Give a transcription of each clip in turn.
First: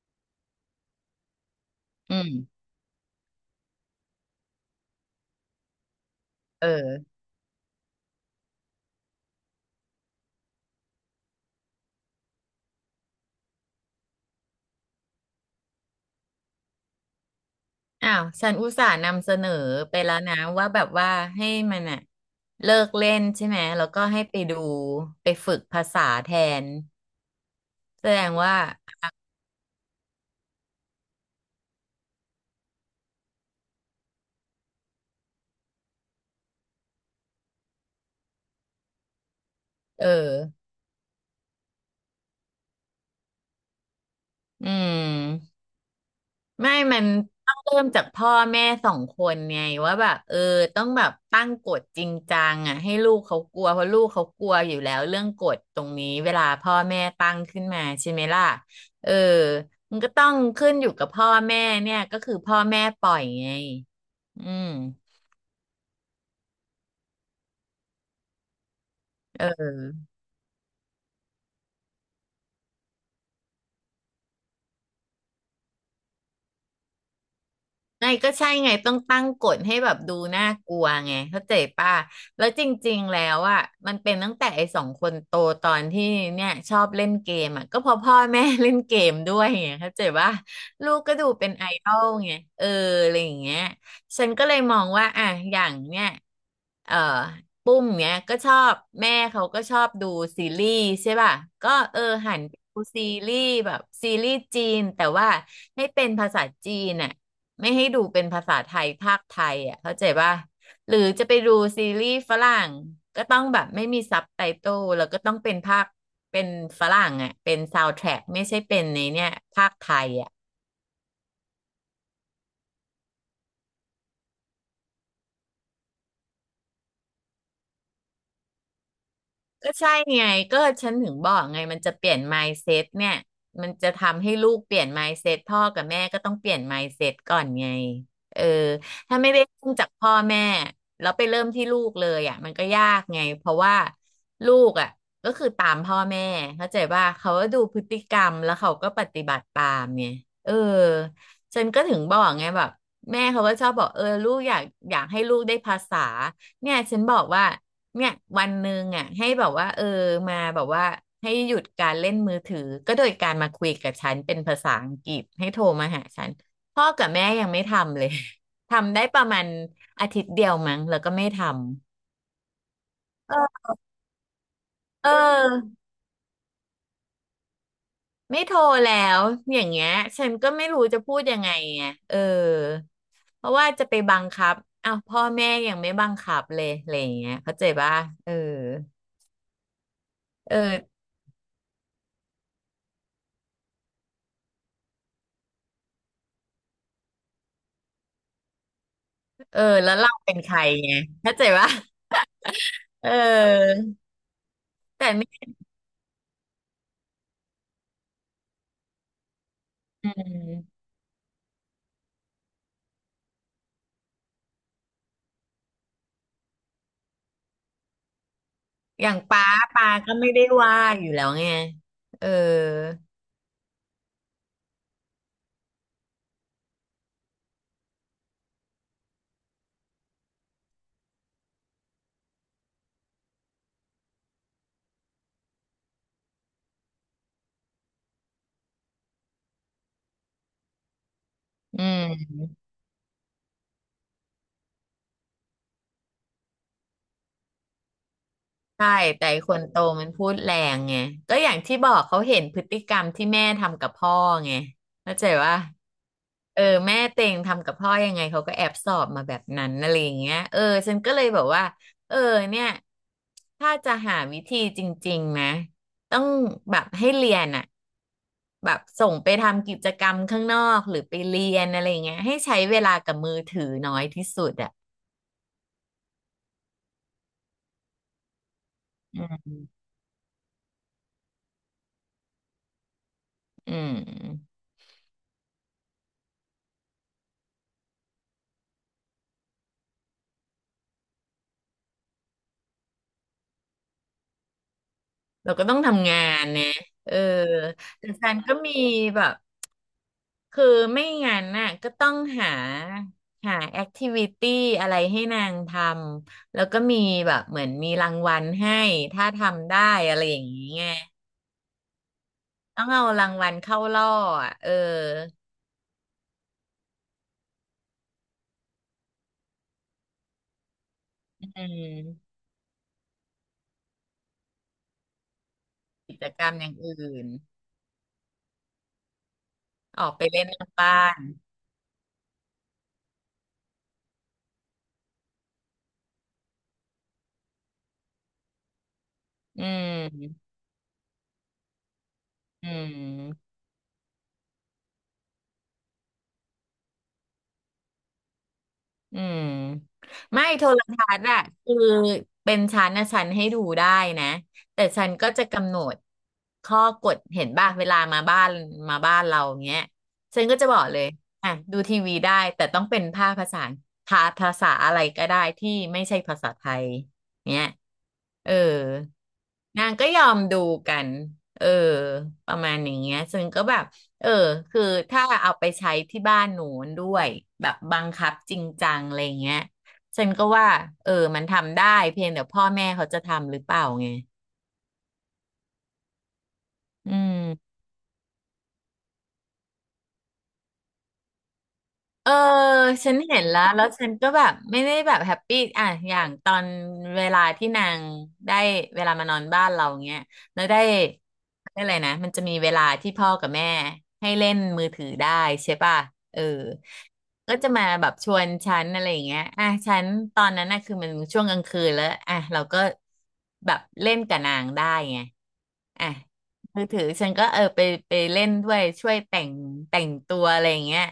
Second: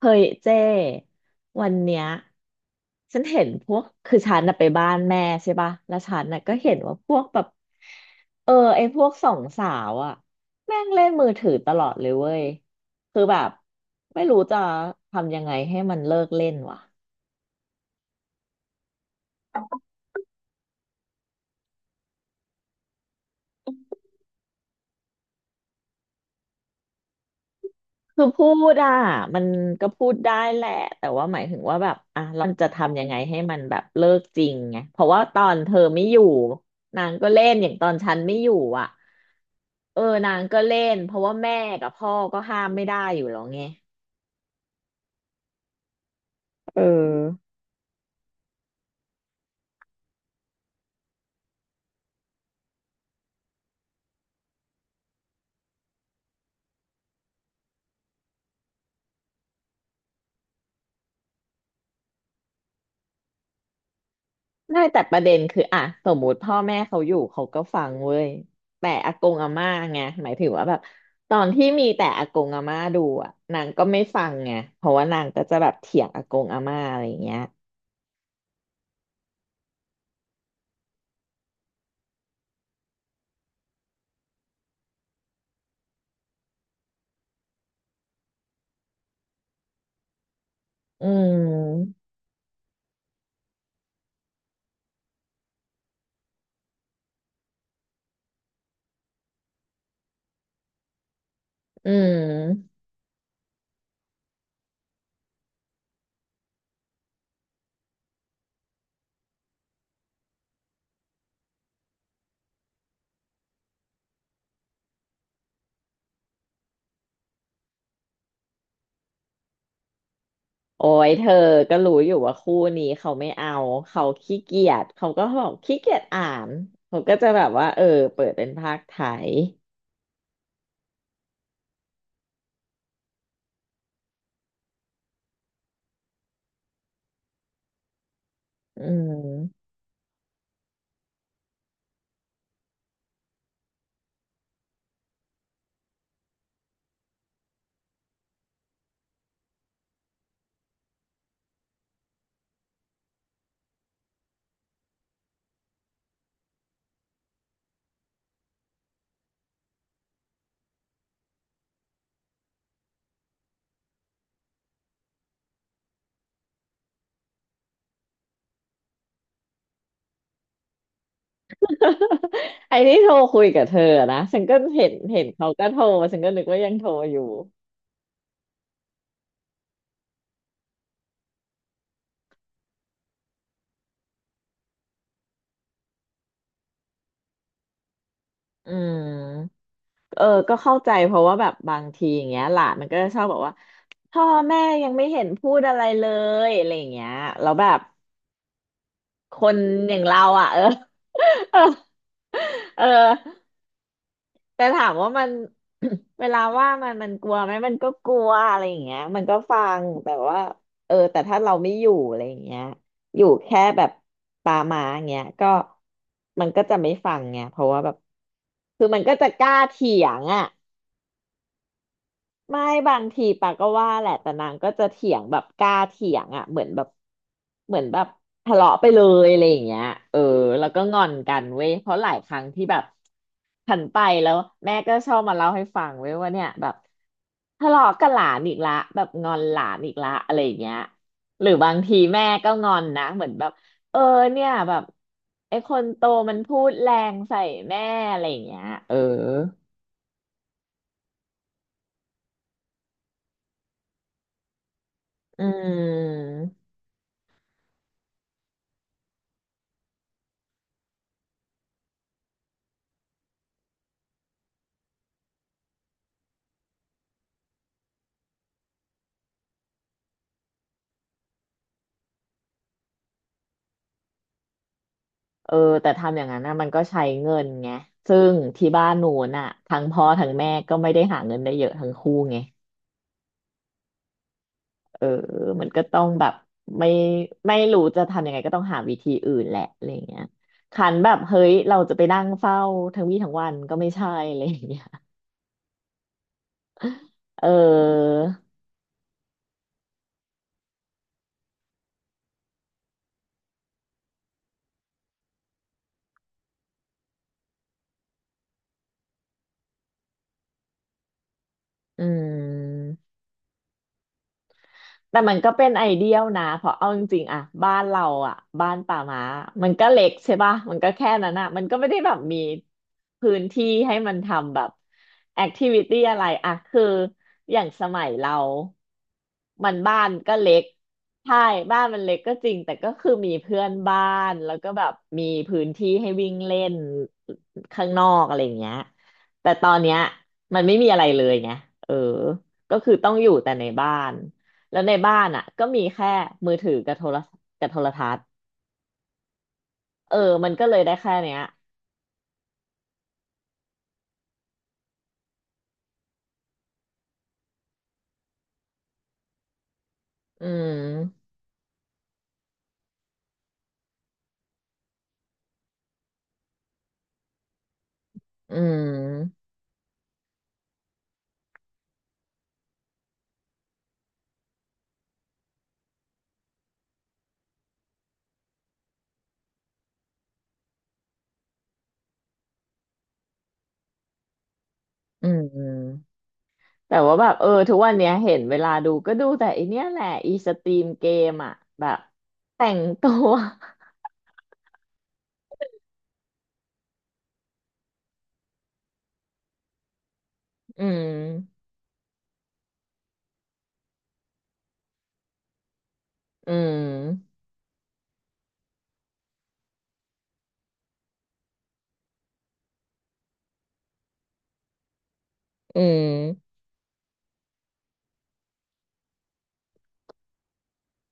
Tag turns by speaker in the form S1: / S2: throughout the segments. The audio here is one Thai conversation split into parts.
S1: เฮ้ยเจ้วันเนี้ย
S2: อืม
S1: ฉันเห็นพวกคือฉันน่ะไปบ้านแม่ใช่ป่ะแล้วฉันน่ะก็
S2: เอ
S1: เห็น
S2: อ
S1: ว่าพวกไอ้พวกสองสาวอะแม่งเล่นมือถือตลอดเลยเว้ยคือแบบไม่รู้จะทำยังไงให้มันเลิกเล่นวะ
S2: อ้าวฉันอุตส่าห์นำเสนอไปแล้วนะว่าแบบว่าให้มันอะเลิกเล่นใช่ไหมแล้วก็ให้ไปดูไปฝึกภาษาแทนแสด
S1: คือ
S2: ง
S1: พู
S2: ว่า
S1: ดอ่ะมันก็พูดได้แหละแต่ว่าหมายถึงว่าแบบอ่ะเราจะทำยังไงให้มันแบบเลิกจริงไงเพราะว่าตอนเธอไม่อยู่นางก็เล่นอย่างตอนฉันไม่อยู่อ่ะ เออ
S2: เอ
S1: นางก็
S2: อ
S1: เล่นเพราะว่าแม่กับพ่อก็ห้ามไม่ได้อยู่แล้วไง
S2: อืม ไม่
S1: เอ
S2: มัน
S1: อ
S2: ต้องเริ่มจากพ่อแม่สองคนไงว่าแบบเออต้องแบบตั้งกฎจริงจังอ่ะให้ลูกเขากลัวเพราะลูกเขากลัวอยู่แล้วเรื่องกฎตรงนี้เวลาพ่อแม่ตั้งขึ้นมาใช่ไหมล่ะเออมันก็ต้องขึ้นอยู่กับพ่อแม่เนี่ยก็คือพ่อแม่ปล่อยไงอืม
S1: ได้แต่ประเด็นคืออ่ะสมมุติพ่อแม่เขาอยู่เขาก็ฟังเว้ยแต่อากง
S2: เ
S1: อาม่า
S2: ออ
S1: ไงหมายถึงว่าแบบตอนที่มีแต่อากงอาม่าดูอ่ะนางก็ไม่ฟังไงเพราะว่านางก็จะแบบเถียงอากงอาม่าอะไรอย่างเงี้ย
S2: ไงก็ใช่ไงต้องตั้งกฎให้แบบดูน่ากลัวไงเข้าใจป่ะแล้วจริงๆแล้วอ่ะมันเป็นตั้งแต่ไอ้สองคนโตตอนที่เนี่ยชอบเล่นเกมอ่ะก็เพอพ่อแม่เล่นเกมด้วยไงเข้าใจป่ะลูก
S1: อื
S2: ก็ดูเป็นไอดอ
S1: ม
S2: ลไงเอออะไรอย่างเงี้ยฉันก็เลยมองว่าอ่ะอย่างเนี่ยเอ่อปุ้มเนี้ยก็ชอบแม่เขาก็ชอบดูซีรีส์ใช่ป่ะก็
S1: อื
S2: เออหันไป
S1: ม
S2: ดูซีรีส์แบบซีรีส์จีนแต่ว่าให้เป็นภาษาจีนอ่ะ ไม่ให้ดูเป็นภาษาไทยภาคไทยอ่ะเข้าใจป่ะหรือจะไปดูซีรีส์ฝรั่งก็ต้องแบบไม่มีซับไตเติลแล้วก็ต้องเป็นภาคเป็นฝรั่งอ่ะเป็นซาวด์แทร็กไม่ใช่เป็นในเนี่ยภาคไทยอ่ะ
S1: โอ้ยเธอก็รู้อยู่ว่าคู่นี้เขาไม่เอาเขาขี้เกียจเขาก็บอกขี้เกียจอ่านเขาก็จะแบบว่าเออเปิดเป็นภาคไทย
S2: ก็ใช่ไงก็ฉันถึงบอกไงมันจะเปลี่ยน mindset เนี่ยมันจะทำให้ลูกเปลี่ยน mindset พ่อกับแม่ก็ต้องเปลี่ยน mindset ก่อนไงเออ
S1: อื
S2: ถ้าไม่ได้
S1: ม
S2: เริ่มจากพ่อแม่แล้วไปเริ่มที่ลูกเลยอ่ะมันก็ยากไงเพราะว่าลูกอ่ะก็คือตามพ่อแม่เข้าใจว่าเขาก็ดูพฤติกรรมแล้วเขาก็ปฏิบัติตามไงเออฉันก็ถึงบอกไงแบบแม่เขาก็ชอบบอกเออลูกอยากอยากให้ลูกได้ภาษาเนี่ยฉันบอกว่า เนี่ยวันหนึ่งอ่ะให้แบบว่าเออมาแบบว่าให้หยุดการเล่นมือถือก็โดยการมาคุยกับฉันเป็นภาษาอังกฤษให้โทรมาหาฉันพ่อกับแม่ยังไม่ทำเลย ทำได้ประมาณอาทิตย์เดียวมั้งแล้วก็ไม่ทำ
S1: ไอ้ที่โทรคุยกั
S2: เออ
S1: บเธอนะฉันก็เห็น
S2: เ
S1: เห็นเขาก็
S2: ออ
S1: โทรฉันก็นึกว่ายังโทรอยู่
S2: ไม่โทรแล้วอย่างเงี้ยฉันก็ไม่รู้จะพูดยังไงไงเออเพราะว่าจะไปบังคับอ้าวพ่อแม่ยังไม่บังคับเลยอะไรอย่างเงี้ยเข้าใจป่ะเออ
S1: อืมเออก็
S2: เอ
S1: เข้าใจ
S2: อ
S1: เพราะว่าแบบบางทีอย่างเงี้ยหลานมันก็จะชอบบอกว่าพ่อแม่ยังไม่เห็นพูดอะไรเลยอะไรอย่างเงี้ยแล้วแบบคน
S2: เออ
S1: อ
S2: แล้ว
S1: ย่าง
S2: เรา
S1: เรา
S2: เป็น
S1: อ่ะ
S2: ใคร
S1: เออ
S2: ไงเข้าใจป่ะ
S1: เออ
S2: เออ
S1: แต่ถาม
S2: แต่
S1: ว่ามั
S2: ไม่
S1: น เวลาว่ามันกลัวไหมมันก็กลัวอะไรอย่างเงี้ยมันก็ฟัง
S2: อื
S1: แต่ว่า
S2: ม
S1: เออแต่ถ้าเราไม่อยู่อะไรอย่างเงี้ยอยู่แค่แบบตามาอย่างเงี้ยก็มันก็จะไม่ฟังไงเพราะว่าแบบคือมัน
S2: อ
S1: ก็
S2: ย่าง
S1: จะก
S2: ป้า
S1: ล้า
S2: ป้า
S1: เถีย
S2: ก็
S1: ง
S2: ไม่ได้
S1: อ่ะ
S2: ว่าอยู่แล้วไงเออ
S1: ไม่บางทีปาก็ว่าแหละแต่นางก็จะเถียงแบบกล้าเถียงอ่ะเหมือนแบบทะเลาะไปเลยอะไรอย่างเงี้ยเออแล้วก็งอนกันเว้ยเพราะหลายครั้งที่แบบฉันไปแล้วแม่ก็ชอบมาเล่าให้ฟังเว้ยว่าเนี่ยแบบทะเลาะกับหลานอีกละแบบงอนหลานอีกละอะไรอย่างเงี้ยหรือบาง
S2: อื
S1: ทีแม่
S2: ม
S1: ก็งอนนะเหมือนแบบเออเนี่ยแบบไอ้คนโตมันพูดแรงใส่แม่อะไรอย่างเงี้ย
S2: ใช่
S1: เออ
S2: แต่ไอ้คนโตมันพูดแรงไงก็อย่างที่บอกเขาเห็นพฤติกรรมที่แม่ทำกับพ่อไงเข้าใจ
S1: อื
S2: ว่าเออ
S1: ม
S2: แม่เต็งทำกับพ่อยังไงเขาก็แอบสอบมาแบบนั้นอะไรอย่างเงี้ยเออฉันก็เลยบอกว่าเออเนี่ยถ้าจะหาวิธีจริงๆนะต้องแบบให้เรียนอ่ะ แบบส่งไปทำกิจกรรมข้างนอกหรือไปเรียนอะไรอย่างเงี้ยให้ใช้เวลากับมือถือน้อยที่สุดอ่ะ
S1: เออแต่ทำอย่างนั้นนะมันก็ใช้เงินไงซึ่งที่บ้านหนู
S2: อื
S1: น่ะ
S2: ม
S1: ทั้งพ่อทั้งแม่ก็ไม่ได้หาเงินได้เยอะทั้งคู่ไง
S2: อืม
S1: เออมันก็ต้องแบบไม่ไม่รู้จะทำยังไงก็ต้องหาวิธีอื่นแหละอะไรอย่างเงี้ยขันแบบเฮ้ยเราจะไปนั่งเฝ้าทั้งวี่ทั้งวันก็ไม่ใช่อะไรอย่างเงี้ย
S2: เราก็ต้องทำงานนะเออ
S1: เอ
S2: แต่
S1: อ
S2: แฟนก็มีแบบคือไม่งั้นน่ะก็ต้องหาแอคทิวิตี้อะไรให้นางทำแล้วก็มีแบบเหมือนมีรางวัลให้ถ้าทำได้อะไรอย่างนี้ไง
S1: อื
S2: ต้องเอา
S1: ม
S2: รางวัลเข้าล่ออ่ะเออ
S1: แต่มันก็เป็นไอเดียลนะเพราะเอาจริงๆอะบ้านเราอะบ้านป่าม้ามันก็เล็กใช่ป่ะมันก็แค่นั้น
S2: อื
S1: อะมันก็ไม่ได้แบบ
S2: ม
S1: มีพื้นที่ให้มันทำแบบแอคทิวิตี้
S2: กิ
S1: อะไร
S2: จกร
S1: อะ
S2: รมอย่าง
S1: คือ
S2: อื่น
S1: อย่างสมัยเรามันบ้า
S2: ออ
S1: น
S2: กไป
S1: ก็
S2: เล่น
S1: เล็
S2: น
S1: ก
S2: อกบ้าน
S1: ใช่บ้านมันเล็กก็จริงแต่ก็คือมีเพื่อนบ้านแล้วก็แบบมีพื้นที่ให้วิ่งเล่นข้างนอกอะไรอย่างเงี้ยแต่
S2: อื
S1: ตอนเนี้ย
S2: ม
S1: มันไม่มีอะไรเลยไงเออ
S2: อื
S1: ก็คือต้องอยู่
S2: ม
S1: แต่ในบ้าน แล้วในบ้านอ่ะก็มีแค่มือถือกับโทรกับโทรทัศน์
S2: อืม
S1: เออ
S2: ไม่
S1: มัน
S2: โท
S1: ก็เล
S2: ร
S1: ยได้
S2: ทั
S1: แค่
S2: ศน์
S1: เนี้ย
S2: อะคือเป็นชั้นนะชั้นให้ดูได้นะแต่ชั้นก็จะกำหนดข้อกฎเห็นบ้างเวลามาบ้านเราเงี้ยฉั
S1: อื
S2: นก็จะบอกเลย
S1: ม
S2: อ่ะดูทีวีได้แต่ต้องเป็นภาคภาษาภาภาษาอะไรก็ได้ที่ไม่ใช่ภาษาไทยเนี้ยเอ
S1: อื
S2: อ
S1: ม
S2: นางก็ยอมดูกันเออประมาณอย่างเงี้ยซึ่งก็แบบ เออคือถ้าเอาไปใช้ที่บ้านหนูด้วยแบบบังคับจริงจังอะไรเงี้ยฉันก็ว่าเออมันทำได้เพียงแต่พ่อแม่เขาจะทำหรือเปล่าไง
S1: อืมแต่
S2: อื
S1: ว่าแบ
S2: ม
S1: บเออทุกวันเนี้ยเห็นเวลาดูก็ดูแต่อีเนี้ยแหละอีสตรีมเกมอ่ะแบบ
S2: เออ
S1: แต่งตั
S2: ฉัน
S1: ว
S2: เห็นแล้วแล้วฉันก็แบบไม่ได้แบบแฮปปี้อ่ะอย่างตอนเวลาที่นางได้เวลามานอนบ้านเราเงี้ยแล้วได้
S1: อืม
S2: ได้อะไรนะมันจะมีเวลาที่พ่อกับแม่ให้เล่นมือถือได้ใช่ป่ะเออ
S1: อืม
S2: ก็จะมาแบบชวนฉันอะไรอย่างเงี้ยอ่ะฉันตอนนั้นน่ะคือมันช่วงกลางคืนแล้วอ่ะเราก็แบบเล่นกับนางได้ไง
S1: อื
S2: อ่ะ
S1: ม
S2: มือถือฉันก็เออไปเล่นด้วยช่วยแต่งตัวอะไรอย่างเงี้ย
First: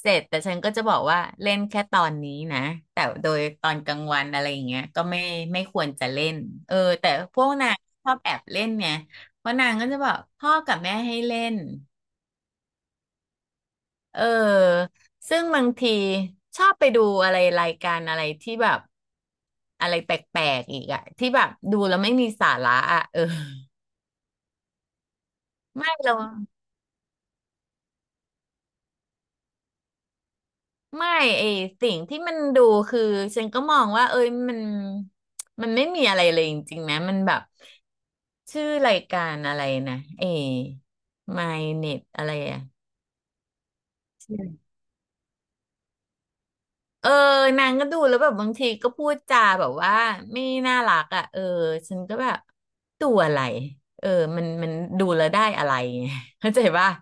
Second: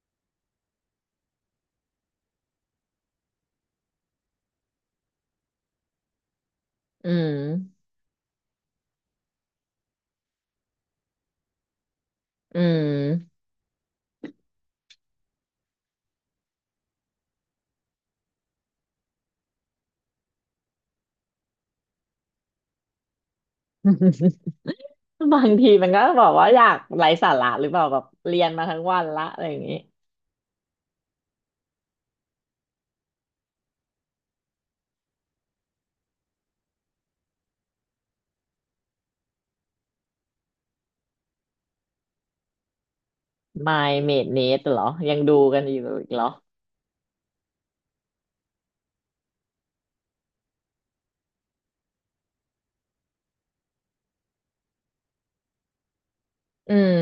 S2: เสร็จแต่ฉันก็จะบอกว่าเล่นแค่ตอนนี้นะแต่โดยตอนกลางวันอะไรอย่างเงี้ยก็ไม่ควรจะเล่นเออ
S1: อื
S2: แต่
S1: ม
S2: พวกนางชอบแอบเล่นเนี่ยเพราะนางก็จะบอกพ่อกับแม่ให้เล่น
S1: อืม
S2: เออซึ่งบางทีชอบไปดูอะไรรายการอะไรที่แบบอะไรแปลกๆอีกอะที่แบบดูแล้วไม่มีสาระอะเออ
S1: บางทีมั
S2: ไม่
S1: นก็
S2: เรา
S1: บอกว่าอยากไร้สาระหรือเปล่าแบบเรียนมาทั้งวันละอะไรอย่างงี้
S2: ไม่ไอสิ่งที่มันดูคือฉันก็มองว่าเอ้ยมันไม่มีอะไรเลยจริงๆนะ มันแบบชื่อรายการอะไรนะ My Net อะไรอะ
S1: My Maid Nate
S2: ใช่
S1: เหรอยังดูกันอยู่อีกเหรอ
S2: เออนางก็ดูแล้วแบบบางทีก็พูดจาแบบว่าไม่น่ารักอ่ะเออฉันก็แบบตัวอะไรเออมันดูแล้วได้อะไรไง เข้าใจ
S1: อื
S2: ป่ะ
S1: ม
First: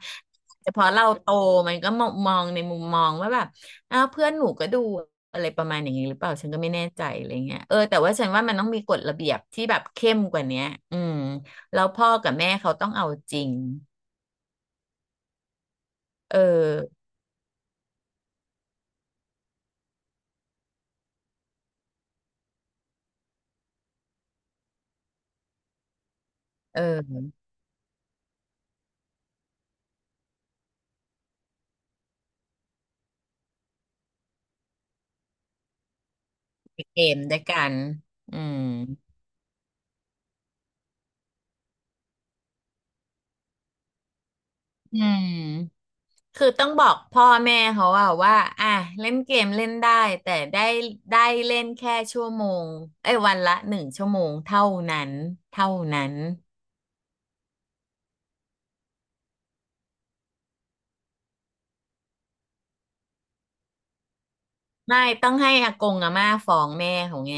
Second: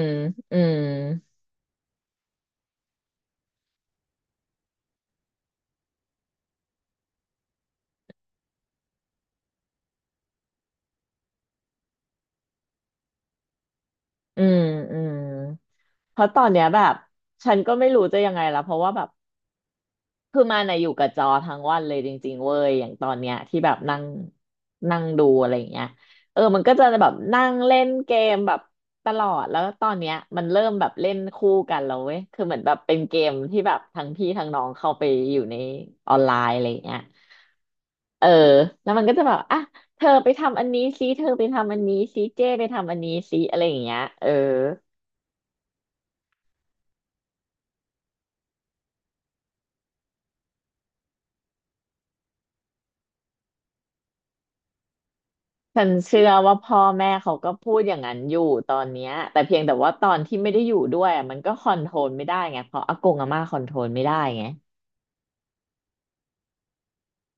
S1: อื
S2: แต่
S1: ม
S2: พอเราโตมันก็มองในมุมมองว่าแบบอ้าวเพื่อนหนูก็ดูอะไรประมาณอย่างนี้หรือเปล่าฉันก็ไม่แน่ใจอะไรเงี้ยเออแต่ว่าฉันว่ามันต้องมีกฎระเบียบที่แบบเข้มกว่าเนี้ยอืมแล้วพ่อกับแม่เขาต้องเอาจริง
S1: อืมอืมเพราะ
S2: เอ
S1: ตอนเนี้ยแบบ
S2: อ
S1: ฉันก็ไม่รู้จะยังไงละเพราะว่าแบบคือมาในะอยู่กับจอทั้งวันเลยจริงๆเว้ยอย่างตอนเนี้ยที่แบบนั่งนั่งดูอะไรอย่างเงี้ยเออมันก็
S2: เอ
S1: จะแบบ
S2: อ
S1: นั่งเล่นเกมแบบตลอดแล้วตอนเนี้ยมันเริ่มแบบเล่นคู่กันแล้วเว้ยคือเหมือนแบบเป็นเกมที่แบบทั้งพี่ทั้งน้องเข้าไปอยู่ในออนไลน์อะไรอย่างเงี้
S2: เก
S1: ย
S2: มด้วยกัน
S1: เออ
S2: อืม
S1: แล้วมันก็จะแบบอ่ะเธอไปทำอันนี้ซิเธอไปทำอันนี้ซิเจ้ไปทำอันนี้ซิอะไรอย่างเงี้ยเออ
S2: อืม คือต้องบอกพ่อแม่เขาว่าอ่ะเล่นเกมเล่นได้แต่ได้เล่นแค่ชั่วโมงเอ้ยวันละ1 ชั่วโมงนั้นเท่า
S1: ฉัน
S2: นั้น
S1: เชื่อว่าพ่อแม่เขาก็พูดอย่างนั้นอยู่ตอนเนี้ยแต่เพียงแต่ว่าตอนที่ไม่ได้อยู่ด้วยอะมันก็คอนโทรลไม่ได้ไงเพราะอากงอาม่าคอนโทรลไม่ได้ไง
S2: ไม่ต้องให้อากงอาม่าฟ้องแม่เขาไง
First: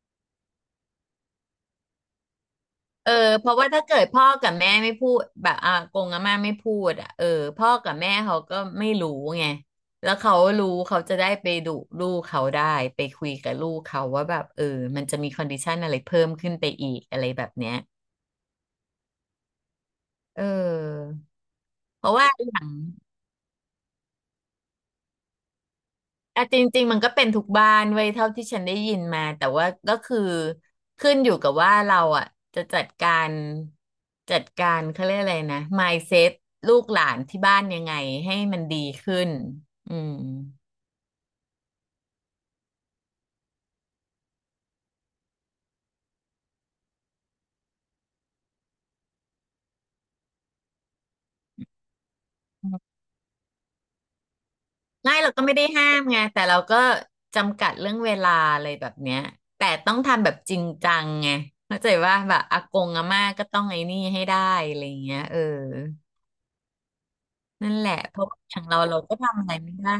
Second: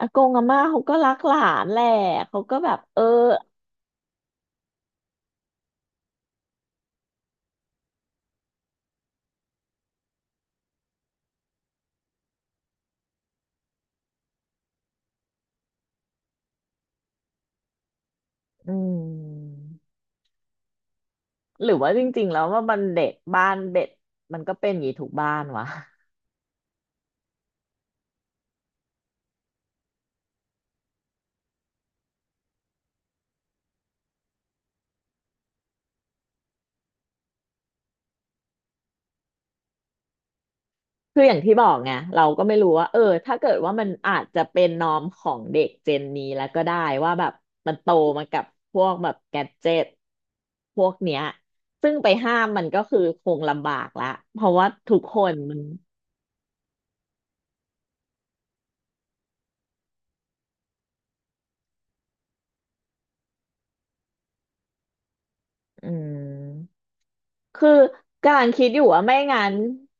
S1: อากงอาม่าเขาก็รักหลานแหละเขาก็แบบเออ
S2: เออเพราะว่าถ้าเกิดพ่อกับแม่ไม่พูดแบบอากงอาม่าไม่พูดอ่ะเออพ่อกับแม่เขาก็ไม่รู้ไงแล้วเขารู้เขาจะได้ไปดุลูกเขาได้ไปคุยกับลูกเขาว่าแบบเออมันจะมีคอนดิชันอะไรเพิ่มขึ้นไปอีกอะไรแบบเนี้ย
S1: อืม
S2: เออ
S1: หรือว่าจ
S2: เพราะ
S1: ริง
S2: ว่า
S1: ๆแล้ว
S2: อย่า
S1: ว่า
S2: ง
S1: มันเด็กบ้านเด็กมันก็เป็นอย่างนี้ทุกบ้านวะ
S2: อ่ะจริงๆมันก็เป็นทุกบ้านไว้ยเท่าที่ฉันได้ยินมาแต่ว่าก็คือขึ้นอยู่กับว่าเราอ่ะจะจัดการเขาเรียกอะไรนะ mindset ลูกหลานที่บ้านยังไงให้มันดีขึ้นอืม
S1: คืออย่างที่บอกไงเราก็ไม่รู้ว่าถ้าเกิดว่ามันอาจจะเป็นนอมของเด็กเจนนี้แล้วก็ได้ว่าแบบมันโตมากับพวกแบบแกดเจ็ตพวกเนี้ยซึ่งไปห้ามมันก็คือคงลำบากละเพราะว่าทุก
S2: ง่า
S1: ค
S2: ยเรา
S1: น
S2: ก็ไม่
S1: มัน
S2: ได้ห้ามไงแต่เราก็จำกัดเรื่องเวลาอะไรแบบเนี้ยแต่ต้องทำแบบจริงจังไงเข้าใจว่าแบบอากงอาม่าก็ต้องไอ้นี่ให้ได้อะไรอย่างเงี้ยเออ
S1: อืม
S2: นั่
S1: คื
S2: น
S1: อ
S2: แหละเพราะว่า
S1: การ
S2: อย่าง
S1: คิดอ
S2: เรา
S1: ยู่
S2: เรา
S1: ว่า
S2: ก็
S1: ไม่
S2: ทำอะ
S1: งั้
S2: ไร
S1: น
S2: ไม่ได้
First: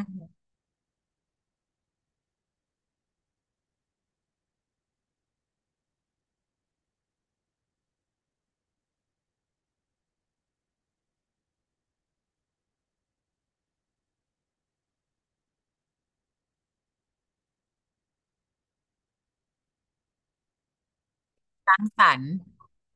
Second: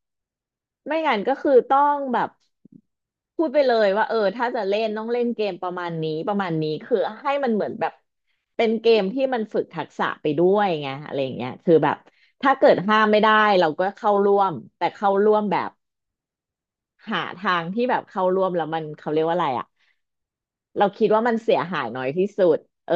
S1: ไม่งั้นก็คือต้องแบบพูดไปเลยว่าถ้าจะเล่นต้องเล่นเกมประมาณนี้ประมาณนี้คือให้มันเหมือนแบบเป็นเกมที่มันฝึกทักษะไปด้วยไงอะไรอย่างเงี้ยคือแบบถ้าเกิดห้ามไม่ได้เราก็เข้าร่วมแต่เข้าร่วมแบบหาทางที่แบบเข้าร่วมแล้วมันเขาเรียกว่าอะไรอะ เราคิดว่ามันเสียหายน้
S2: ฝั
S1: อย
S2: น
S1: ที่สุดเออ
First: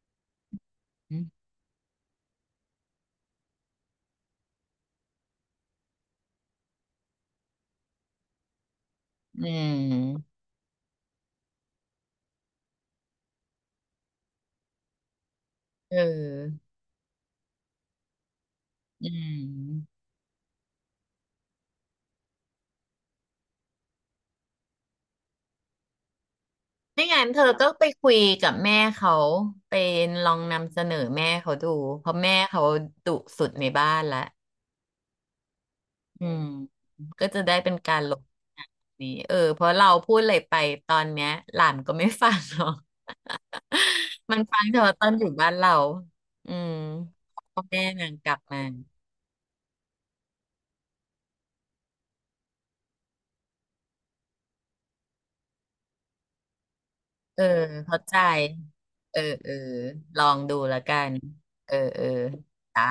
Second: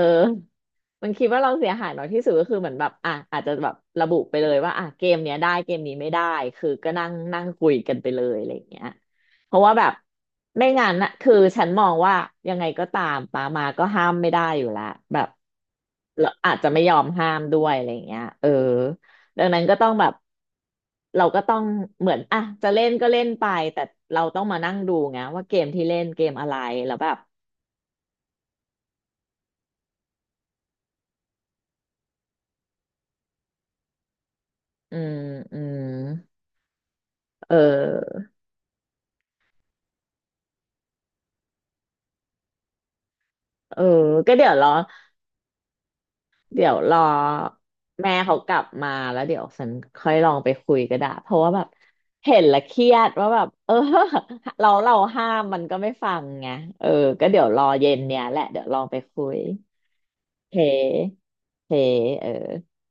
S1: มัน
S2: อื
S1: คิดว่าเราเสียหายน้อยที่สุดก็คือเหมือนแบบอ่ะอาจจะแบบระบุไปเลยว่าอ่ะเกมเนี้ยได้เกมนี้ไม่ได้คือก็นั่งนั่งคุยกันไปเลยอะไรอย่างเงี้ยเพราะว่าแบบ
S2: ม
S1: ไม่งั้นน่ะคือฉันมองว่ายังไงก็ตามป้ามาก็ห้ามไม่ได้อยู่แล้วแบบ
S2: เ
S1: เราอาจ
S2: ออ
S1: จะไม่ยอมห้ามด้วยอะไรอย่างเงี้ยเออ
S2: อื
S1: ดังนั้นก็ต้อง
S2: ม
S1: แบบเราก็ต้องเหมือนอ่ะจะเล่นก็เล่นไปแต่เราต้องมานั่งดูไงว่าเกมที่เล่นเกมอะไรแล้ว
S2: ไม่
S1: แบบ
S2: งั้นเธอก็ไปคุยกับแม่เขาไปลองนำเสนอแม่เขาดู เพราะแม่เขาดุสุดในบ้านละ
S1: อืมอืม
S2: อืมก็จะ
S1: เ
S2: ได้เป็นการลบ
S1: ออ
S2: นี้เออเพราะเราพูดอะไรไปตอนเนี้ยหลานก็ไม่ฟังหรอก
S1: เออ ก็
S2: มัน
S1: เดี๋ยว
S2: ฟั
S1: ร
S2: ง
S1: อ
S2: เฉพาะตอนอยู่บ้านเราอื
S1: เดี๋ย
S2: ม
S1: วรอ
S2: พ่อแม่นา
S1: แม่
S2: งกลั
S1: เขา
S2: บ
S1: กลั
S2: มา
S1: บมาแล้วเดี๋ยวฉันค่อยลองไปคุยก็ได้เพราะว่าแบบเห็นและเครียดว่าแบบเออ เราห้ามมันก็ไม่ฟังไงเออก็
S2: เอ
S1: เดี๋ย
S2: อ
S1: วรอเย็น
S2: เข้าใจ
S1: เนี้ยแหละเดี๋ยวลองไป
S2: เออ
S1: คุย
S2: เออลอง
S1: โอเค
S2: ดูและกัน
S1: โอ
S2: เอ
S1: เค
S2: อเออ
S1: เออ
S2: จ้า